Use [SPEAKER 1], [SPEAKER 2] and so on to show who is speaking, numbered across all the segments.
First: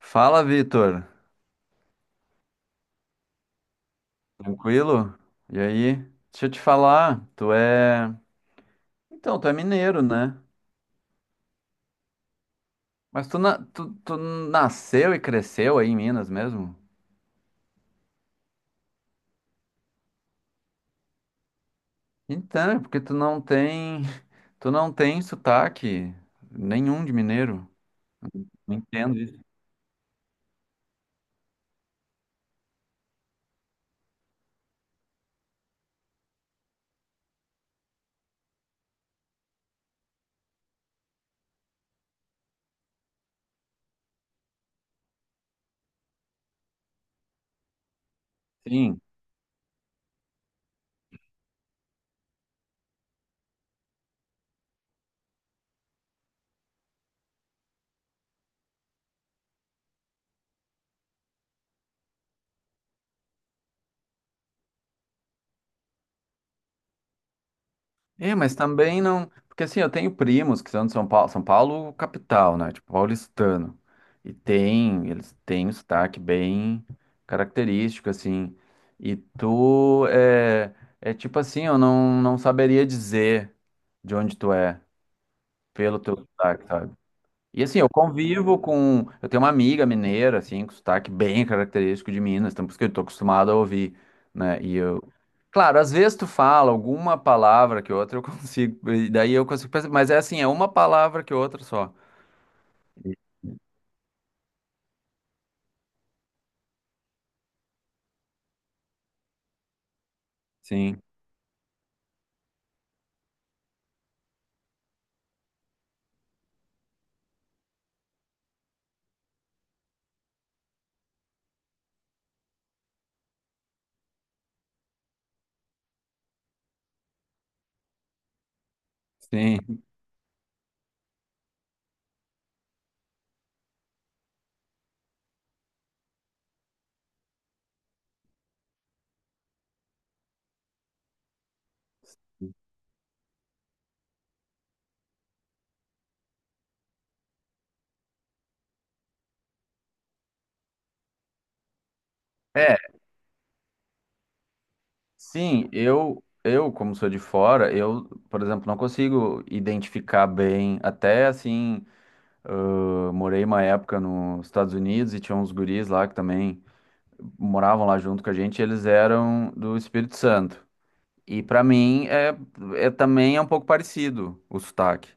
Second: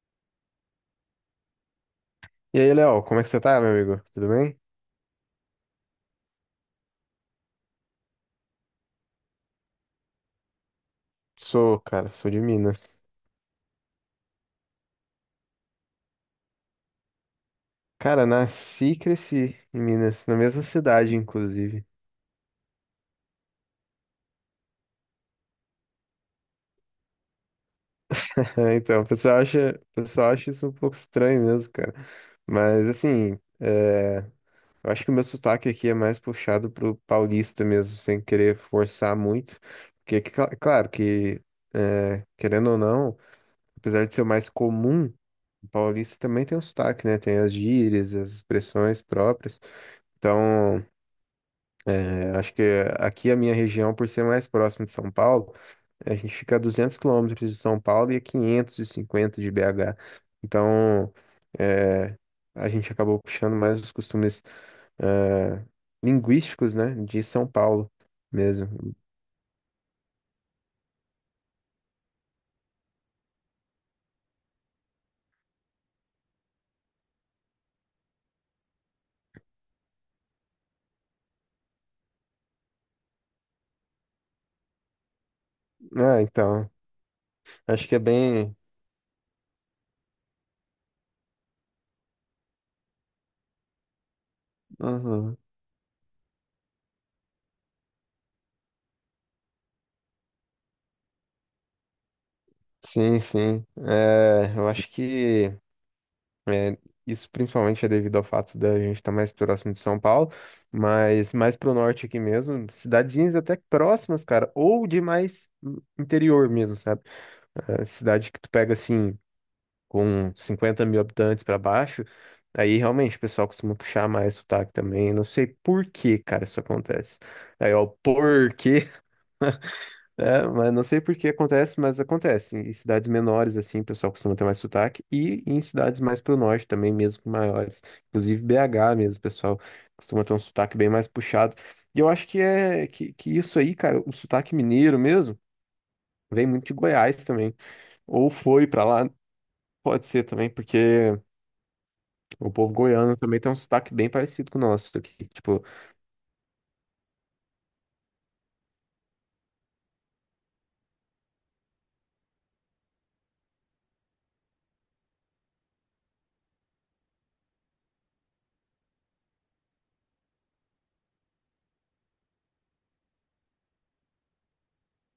[SPEAKER 1] Fala, Vitor.
[SPEAKER 2] E aí, Léo, como é que você tá, meu amigo? Tudo bem?
[SPEAKER 1] Tranquilo? E aí? Deixa eu te falar, tu é. Então, tu é mineiro, né?
[SPEAKER 2] Sou, cara, sou de Minas.
[SPEAKER 1] Mas tu nasceu e cresceu aí em Minas mesmo?
[SPEAKER 2] Cara, nasci e cresci em Minas, na mesma cidade, inclusive.
[SPEAKER 1] Então, é porque tu não tem. Tu não tem sotaque nenhum de mineiro. Não
[SPEAKER 2] Então,
[SPEAKER 1] entendo isso.
[SPEAKER 2] o pessoal acha isso um pouco estranho mesmo, cara. Mas, assim, eu acho que o meu sotaque aqui é mais puxado pro paulista mesmo, sem querer forçar muito. Porque, claro que, querendo ou não, apesar de ser o mais comum, o paulista também tem um sotaque, né? Tem as gírias, as
[SPEAKER 1] Sim.
[SPEAKER 2] expressões próprias. Então. Acho que aqui a minha região, por ser mais próxima de São Paulo, a gente fica a 200 quilômetros de São Paulo e a 550 de BH. Então, é, a gente acabou puxando mais os costumes eh, linguísticos, né, de São Paulo
[SPEAKER 1] É, mas
[SPEAKER 2] mesmo.
[SPEAKER 1] também não. Porque assim, eu tenho primos que são de São Paulo, São Paulo capital, né? Tipo, paulistano. E tem, eles têm um sotaque bem característico, assim. E tu é, é tipo assim, eu não saberia dizer de onde tu é pelo teu
[SPEAKER 2] Ah,
[SPEAKER 1] sotaque,
[SPEAKER 2] então,
[SPEAKER 1] sabe? E assim,
[SPEAKER 2] acho
[SPEAKER 1] eu
[SPEAKER 2] que é bem.
[SPEAKER 1] convivo com. Eu tenho uma amiga mineira, assim, com sotaque bem característico de Minas, então por isso que eu tô acostumado a ouvir, né? E eu.
[SPEAKER 2] Uhum.
[SPEAKER 1] Claro, às vezes tu fala alguma palavra que outra eu consigo, e daí eu consigo pensar, mas é assim, é uma palavra que outra só.
[SPEAKER 2] Sim, sim. Eu acho que é, isso principalmente é devido ao fato da gente estar mais próximo de São Paulo,
[SPEAKER 1] Sim,
[SPEAKER 2] mas mais pro norte aqui mesmo, cidadezinhas até próximas, cara, ou de mais interior mesmo, sabe? É, cidade que tu pega assim, com 50 mil habitantes pra baixo, aí realmente o pessoal costuma puxar mais sotaque também. Não sei por que, cara, isso acontece. Aí, ó, por quê?
[SPEAKER 1] sim.
[SPEAKER 2] É, mas não sei por que acontece, mas acontece. Em cidades menores, assim, o pessoal costuma ter mais sotaque. E em cidades mais pro norte também, mesmo maiores. Inclusive BH mesmo, o pessoal costuma ter um sotaque bem mais puxado. E eu acho que que isso aí, cara, o sotaque mineiro mesmo, vem muito de Goiás também. Ou foi pra lá, pode ser também, porque o povo
[SPEAKER 1] É,
[SPEAKER 2] goiano também tem um sotaque bem parecido com o nosso aqui. Tipo,
[SPEAKER 1] sim, eu, como sou de fora, eu, por exemplo, não consigo identificar bem. Até assim, eu morei uma época nos Estados Unidos e tinha uns guris lá que também. Moravam lá junto com a gente, eles eram do Espírito Santo. E pra mim é também é um pouco parecido o sotaque,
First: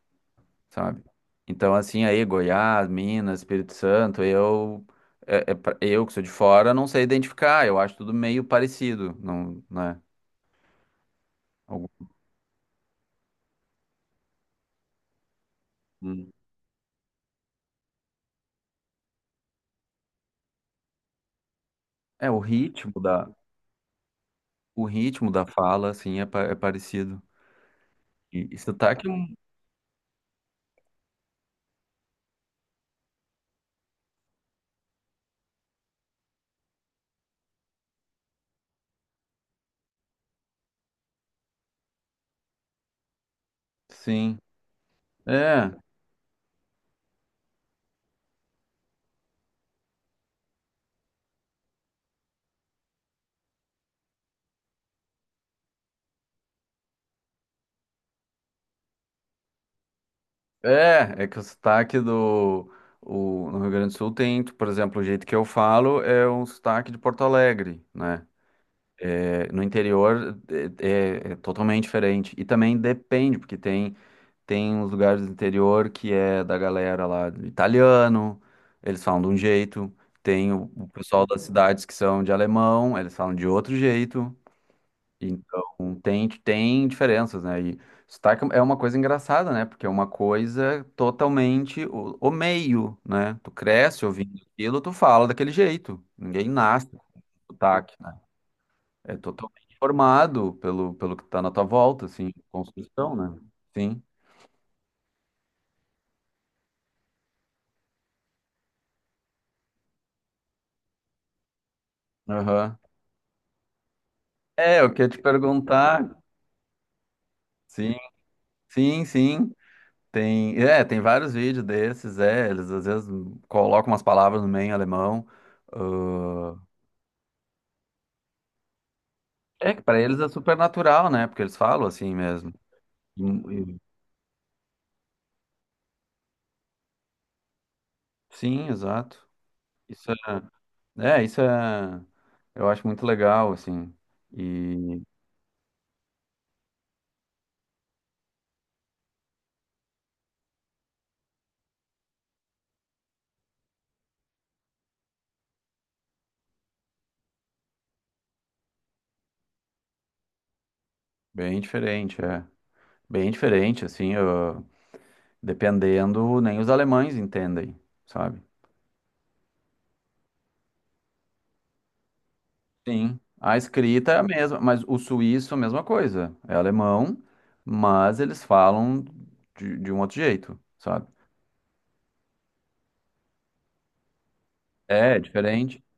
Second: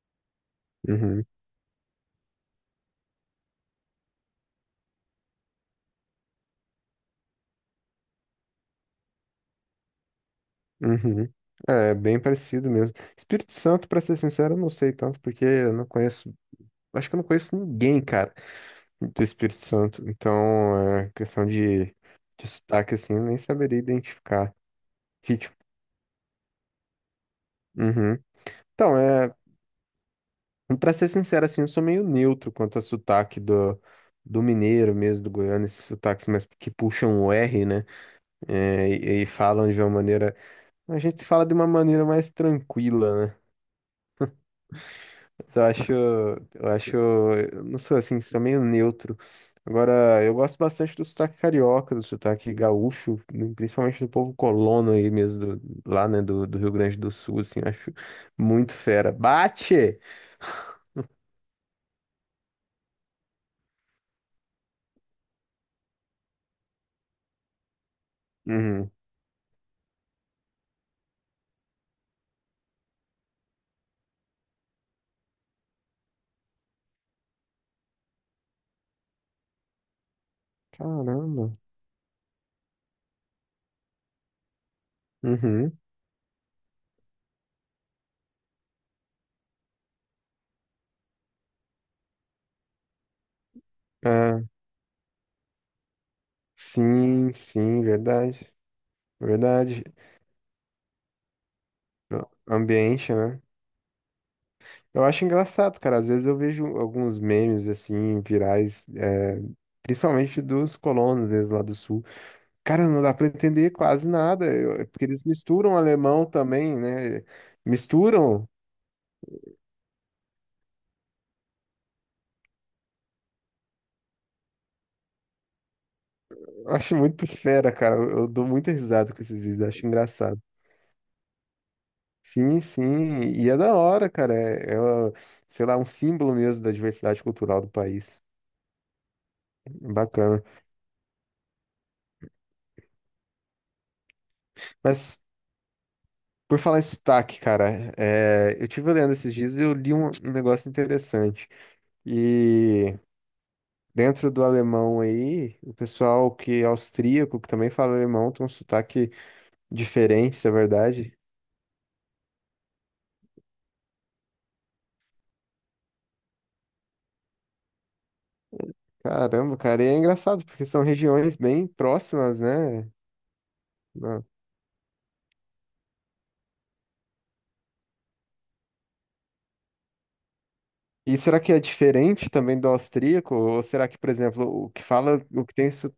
[SPEAKER 1] sabe?
[SPEAKER 2] uhum,
[SPEAKER 1] Então assim aí Goiás, Minas, Espírito Santo, eu é- é pra- eu que sou de fora não sei identificar, eu acho tudo meio parecido, não, né?
[SPEAKER 2] uhum. É,
[SPEAKER 1] Algum-
[SPEAKER 2] bem parecido mesmo. Espírito Santo, pra ser sincero, eu não sei tanto, porque eu não conheço. Acho que eu não conheço ninguém, cara, do Espírito Santo. Então, é questão
[SPEAKER 1] É
[SPEAKER 2] de sotaque, assim, eu nem saberia identificar.
[SPEAKER 1] o ritmo da
[SPEAKER 2] Ritmo.
[SPEAKER 1] fala assim é, pa- é parecido.
[SPEAKER 2] Uhum.
[SPEAKER 1] E, e
[SPEAKER 2] Então,
[SPEAKER 1] sotaque, é um-
[SPEAKER 2] é, pra ser sincero, assim, eu sou meio neutro quanto a sotaque do mineiro mesmo, do goiano, esses sotaques mais que puxam o R, né? É, e falam de uma maneira. A gente fala de uma maneira mais tranquila, né?
[SPEAKER 1] sim.
[SPEAKER 2] Eu
[SPEAKER 1] É.
[SPEAKER 2] acho, eu acho, eu não sei, assim, sou meio neutro. Agora, eu gosto bastante do sotaque carioca, do sotaque gaúcho, principalmente do povo colono aí mesmo, lá, né, do Rio Grande do Sul, assim, eu acho muito fera. Bate!
[SPEAKER 1] É, é que o sotaque do no Rio Grande do Sul tem, por exemplo, o jeito que eu falo é um sotaque de Porto Alegre, né?
[SPEAKER 2] Uhum.
[SPEAKER 1] É, no interior é totalmente diferente. E também depende, tem uns lugares do interior que é da galera lá do italiano, eles falam de um jeito. Tem o pessoal das
[SPEAKER 2] Caramba.
[SPEAKER 1] cidades que são de alemão, eles falam de outro jeito.
[SPEAKER 2] Uhum.
[SPEAKER 1] Então, tem diferenças, né? E sotaque é uma coisa engraçada, né? Porque é uma coisa totalmente o meio, né? Tu cresce ouvindo
[SPEAKER 2] Ah,
[SPEAKER 1] aquilo, tu fala daquele jeito. Ninguém nasce com
[SPEAKER 2] sim, sim,
[SPEAKER 1] sotaque, né?
[SPEAKER 2] verdade,
[SPEAKER 1] É totalmente
[SPEAKER 2] verdade.
[SPEAKER 1] formado pelo que tá na tua volta,
[SPEAKER 2] O
[SPEAKER 1] assim,
[SPEAKER 2] ambiente,
[SPEAKER 1] construção, né?
[SPEAKER 2] né?
[SPEAKER 1] Sim.
[SPEAKER 2] Eu acho engraçado, cara, às vezes eu vejo alguns memes, assim, virais, é, principalmente dos colonos, mesmo lá do Sul.
[SPEAKER 1] Aham.
[SPEAKER 2] Cara, não dá para entender quase nada,
[SPEAKER 1] É,
[SPEAKER 2] é
[SPEAKER 1] eu
[SPEAKER 2] porque
[SPEAKER 1] queria te
[SPEAKER 2] eles misturam
[SPEAKER 1] perguntar.
[SPEAKER 2] alemão também, né?
[SPEAKER 1] Sim,
[SPEAKER 2] Misturam.
[SPEAKER 1] sim, sim. É, tem vários vídeos desses, é. Eles às vezes colocam umas palavras no meio em alemão.
[SPEAKER 2] Eu acho muito fera, cara. Eu dou muita risada com esses vídeos, eu
[SPEAKER 1] É que
[SPEAKER 2] acho
[SPEAKER 1] pra eles é
[SPEAKER 2] engraçado.
[SPEAKER 1] super natural, né? Porque eles falam assim mesmo.
[SPEAKER 2] Sim, sim,
[SPEAKER 1] E-
[SPEAKER 2] e é da
[SPEAKER 1] e-
[SPEAKER 2] hora, cara. É, é, ó, sei lá, um símbolo mesmo da diversidade cultural do país.
[SPEAKER 1] Sim, exato. Isso
[SPEAKER 2] Bacana.
[SPEAKER 1] é, isso é, eu acho muito legal, assim, e
[SPEAKER 2] Mas, por falar em sotaque, cara, é, eu tive lendo esses dias e eu li um negócio interessante. E dentro do alemão aí, o pessoal que é austríaco, que também fala alemão, tem um sotaque diferentes, é verdade.
[SPEAKER 1] bem diferente, é. Bem diferente, assim, dependendo, nem os alemães entendem, sabe?
[SPEAKER 2] Caramba, cara, e é engraçado, porque são regiões bem próximas, né?
[SPEAKER 1] Sim, a escrita é a
[SPEAKER 2] Na-
[SPEAKER 1] mesma, mas o suíço é a mesma coisa, é alemão, mas eles falam de um outro jeito, sabe?
[SPEAKER 2] E será que é diferente também do austríaco? Ou será que, por exemplo, o que
[SPEAKER 1] É, é
[SPEAKER 2] fala, o que tem
[SPEAKER 1] diferente.
[SPEAKER 2] su-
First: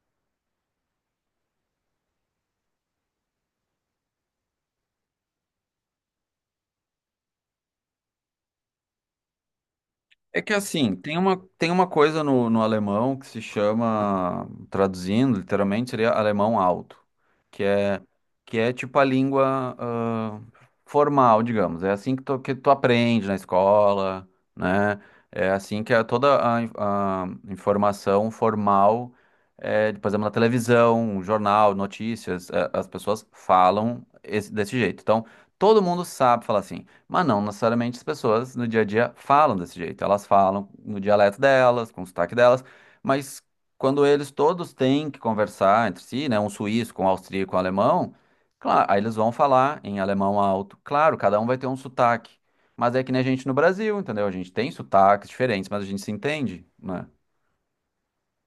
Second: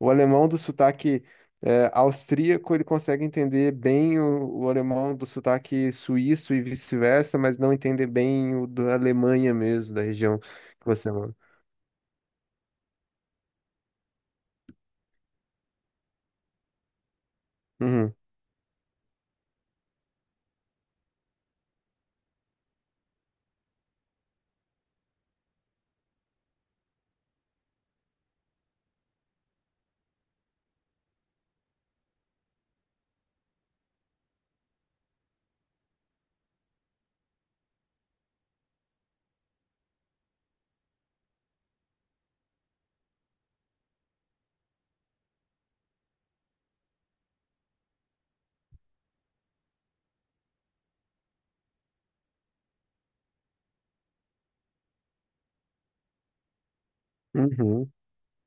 [SPEAKER 2] o alemão do sotaque é, austríaco, ele consegue entender bem o alemão do sotaque suíço e vice-versa, mas não entender bem o da Alemanha mesmo, da região
[SPEAKER 1] É que
[SPEAKER 2] que
[SPEAKER 1] assim,
[SPEAKER 2] você mora.
[SPEAKER 1] tem uma coisa no alemão que se chama, traduzindo, literalmente seria alemão alto, que é,
[SPEAKER 2] Uhum.
[SPEAKER 1] que é tipo a língua ah, formal, digamos. É assim que que tu aprende na escola, né? É assim que é toda a, a informação formal, é, por exemplo, na televisão, jornal, notícias, é, as pessoas falam desse jeito. Então, todo mundo sabe falar assim. Mas não necessariamente as pessoas no dia a dia falam desse jeito. Elas falam no dialeto delas, com o sotaque delas, mas quando eles todos têm que conversar entre si, né, um suíço com um austríaco, um alemão, claro, aí eles vão falar em alemão alto. Claro, cada um vai ter um sotaque, mas é que nem a gente no Brasil, entendeu? A gente tem sotaques diferentes, mas a gente se entende, né?
[SPEAKER 2] Uhum.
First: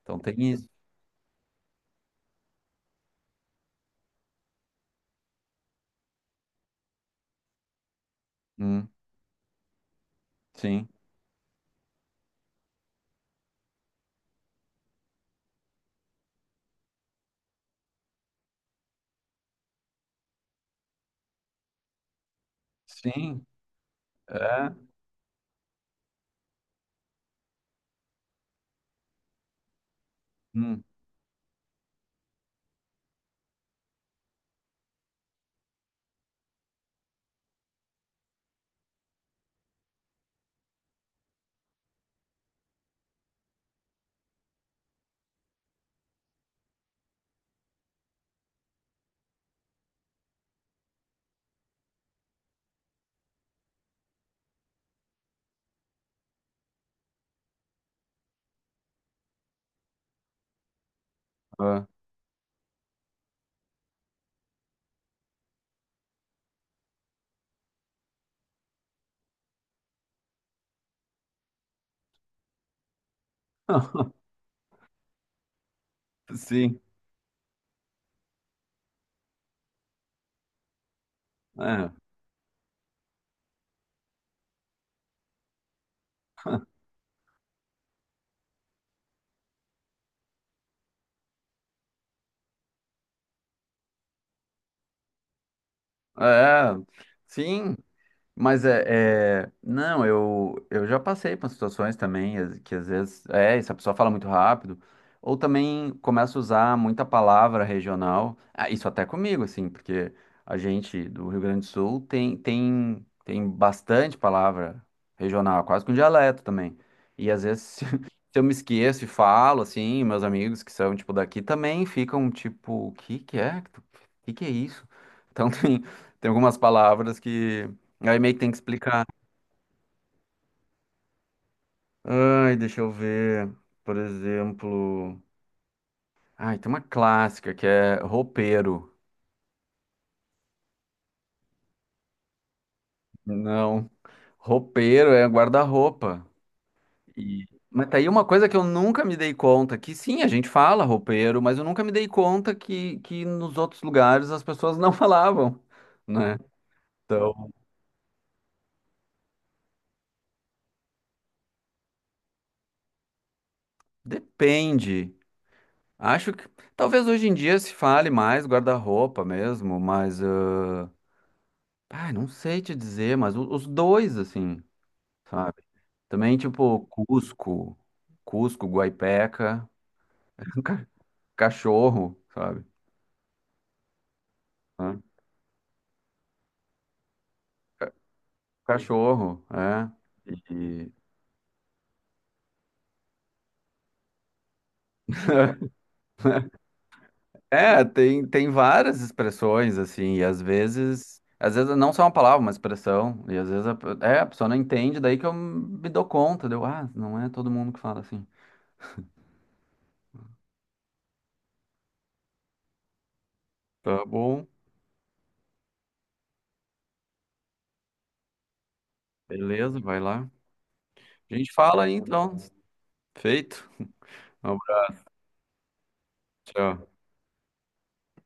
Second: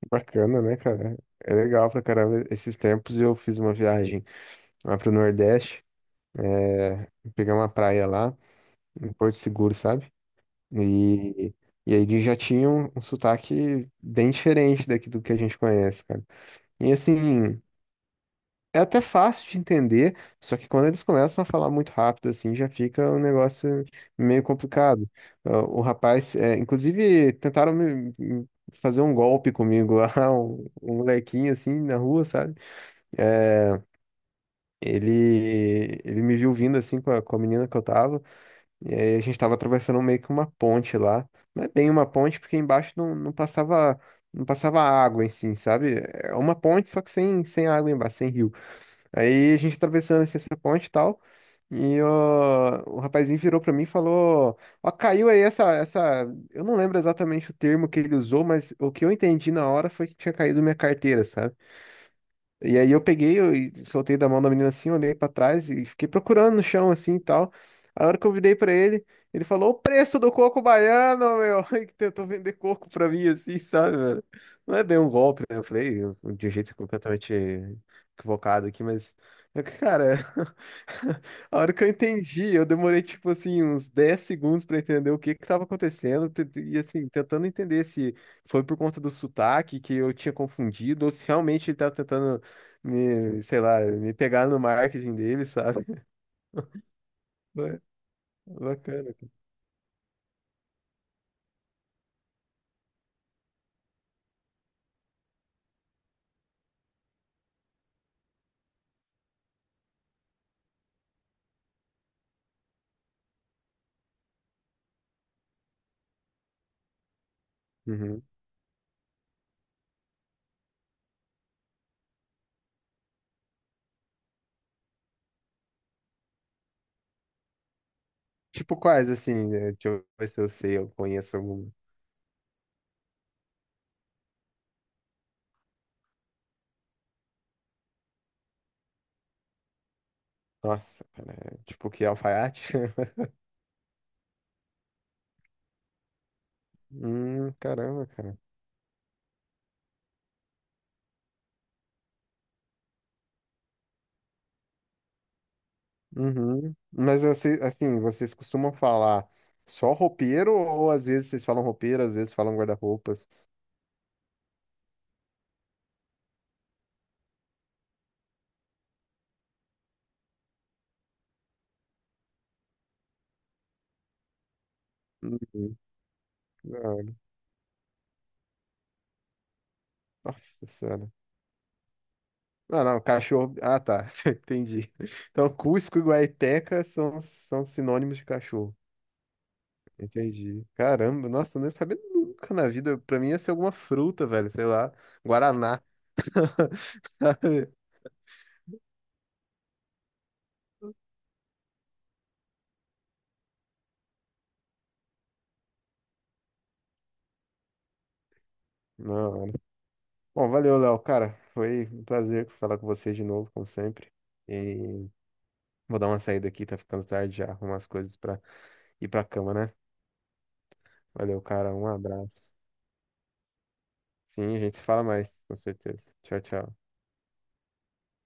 [SPEAKER 1] Então tem
[SPEAKER 2] Bacana,
[SPEAKER 1] isso.
[SPEAKER 2] né, cara? É legal pra caramba. Esses tempos eu fiz uma viagem lá pro Nordeste. Pegar uma praia lá,
[SPEAKER 1] Hum,
[SPEAKER 2] em Porto Seguro, sabe?
[SPEAKER 1] sim.
[SPEAKER 2] E, e aí eles já tinham um sotaque bem diferente daqui do que a gente conhece, cara. E assim, é até fácil de entender, só que quando eles começam a falar muito rápido, assim, já fica um
[SPEAKER 1] Sim.
[SPEAKER 2] negócio meio
[SPEAKER 1] É.
[SPEAKER 2] complicado. Ah, o rapaz, é, inclusive, tentaram me fazer um golpe comigo lá,
[SPEAKER 1] Hum,
[SPEAKER 2] um molequinho assim na rua, sabe? É, ele me viu vindo assim com com a menina que eu tava. E aí a gente tava atravessando meio que uma ponte lá. Não é bem uma ponte, porque embaixo não passava, não passava água em si, sabe? É uma ponte, só que sem, sem água embaixo, sem rio. Aí a gente atravessando assim, essa ponte e tal. E ó, o rapazinho virou pra mim e falou: Ó, caiu aí essa. Eu não lembro exatamente o termo que ele usou, mas o que eu entendi na hora foi que tinha caído minha carteira, sabe?
[SPEAKER 1] é.
[SPEAKER 2] E aí eu soltei da mão da menina assim, olhei pra trás e fiquei procurando no chão assim e tal. A hora que eu virei pra ele, ele falou o preço do coco baiano, meu, e que tentou vender coco pra mim assim, sabe, velho? Não é bem um golpe, né? De um jeito
[SPEAKER 1] Sim.
[SPEAKER 2] completamente equivocado aqui, mas cara, a hora que eu
[SPEAKER 1] É.
[SPEAKER 2] entendi, eu demorei, tipo assim, uns 10 segundos pra entender o que que tava acontecendo, e assim, tentando entender se foi por conta do sotaque que eu tinha confundido, ou se realmente ele tava tentando me, sei lá, me pegar no marketing dele, sabe?
[SPEAKER 1] É, sim,
[SPEAKER 2] Ba-
[SPEAKER 1] mas
[SPEAKER 2] Bacana.
[SPEAKER 1] é, não, eu já passei por situações também que às vezes é, essa pessoa fala muito rápido, ou também começa a usar muita palavra regional. Ah, isso até comigo, assim, porque a gente do Rio Grande do Sul tem, tem bastante palavra regional, quase que um dialeto também. E às vezes, se
[SPEAKER 2] Uhum.
[SPEAKER 1] eu me esqueço e falo, assim, meus amigos que são, tipo, daqui também ficam, tipo, o que que é? O que que é isso? Então tem, tem algumas palavras que. Aí meio que tem que
[SPEAKER 2] Tipo,
[SPEAKER 1] explicar.
[SPEAKER 2] quais, assim, né? Deixa eu ver se eu sei, eu conheço algum.
[SPEAKER 1] Ai, deixa eu ver. Por exemplo. Ai, tem uma clássica que é roupeiro.
[SPEAKER 2] Nossa, cara, é tipo que alfaiate?
[SPEAKER 1] Não. Roupeiro é guarda-roupa. E... Mas tá
[SPEAKER 2] Caramba,
[SPEAKER 1] aí uma
[SPEAKER 2] cara.
[SPEAKER 1] coisa que eu nunca me dei conta, que sim, a gente fala roupeiro, mas eu nunca me dei conta que nos outros lugares as pessoas não falavam, né?
[SPEAKER 2] Uhum. Mas
[SPEAKER 1] Então,
[SPEAKER 2] assim, assim, vocês costumam falar só roupeiro ou às vezes vocês falam roupeiro, às vezes falam guarda-roupas?
[SPEAKER 1] depende. Acho que talvez hoje em dia se fale mais guarda-roupa mesmo, mas. Ah, ai, não sei te dizer, mas os dois, assim. Sabe?
[SPEAKER 2] Uhum.
[SPEAKER 1] Também, tipo,
[SPEAKER 2] Ah,
[SPEAKER 1] Cusco, Guaipeca,
[SPEAKER 2] nossa
[SPEAKER 1] ca-
[SPEAKER 2] senhora.
[SPEAKER 1] cachorro, sabe?
[SPEAKER 2] Não, não, cachorro. Ah, tá,
[SPEAKER 1] Hã?
[SPEAKER 2] entendi. Então, Cusco e Guaipeca são, são
[SPEAKER 1] Ca-
[SPEAKER 2] sinônimos de cachorro.
[SPEAKER 1] Cachorro, é.
[SPEAKER 2] Entendi.
[SPEAKER 1] E-
[SPEAKER 2] Caramba, nossa, eu não ia saber nunca na vida. Pra mim ia ser alguma fruta, velho, sei lá, Guaraná. Sabe?
[SPEAKER 1] é, tem, tem várias expressões, assim, e às vezes não só uma palavra, uma expressão, e às vezes é, a pessoa não entende, daí que eu me dou conta, deu, ah, não é todo mundo que fala assim.
[SPEAKER 2] Não. Mano. Bom, valeu, Léo, cara. Foi um prazer falar com vocês de novo, como
[SPEAKER 1] Tá
[SPEAKER 2] sempre.
[SPEAKER 1] bom,
[SPEAKER 2] E vou dar uma saída aqui, tá ficando tarde já. Arrumar as coisas pra ir pra cama, né?
[SPEAKER 1] beleza, vai lá. A
[SPEAKER 2] Valeu,
[SPEAKER 1] gente
[SPEAKER 2] cara.
[SPEAKER 1] fala
[SPEAKER 2] Um
[SPEAKER 1] aí, então.
[SPEAKER 2] abraço.
[SPEAKER 1] Feito. Um
[SPEAKER 2] Sim, a gente se
[SPEAKER 1] abraço,
[SPEAKER 2] fala mais, com certeza. Tchau, tchau.
[SPEAKER 1] tchau.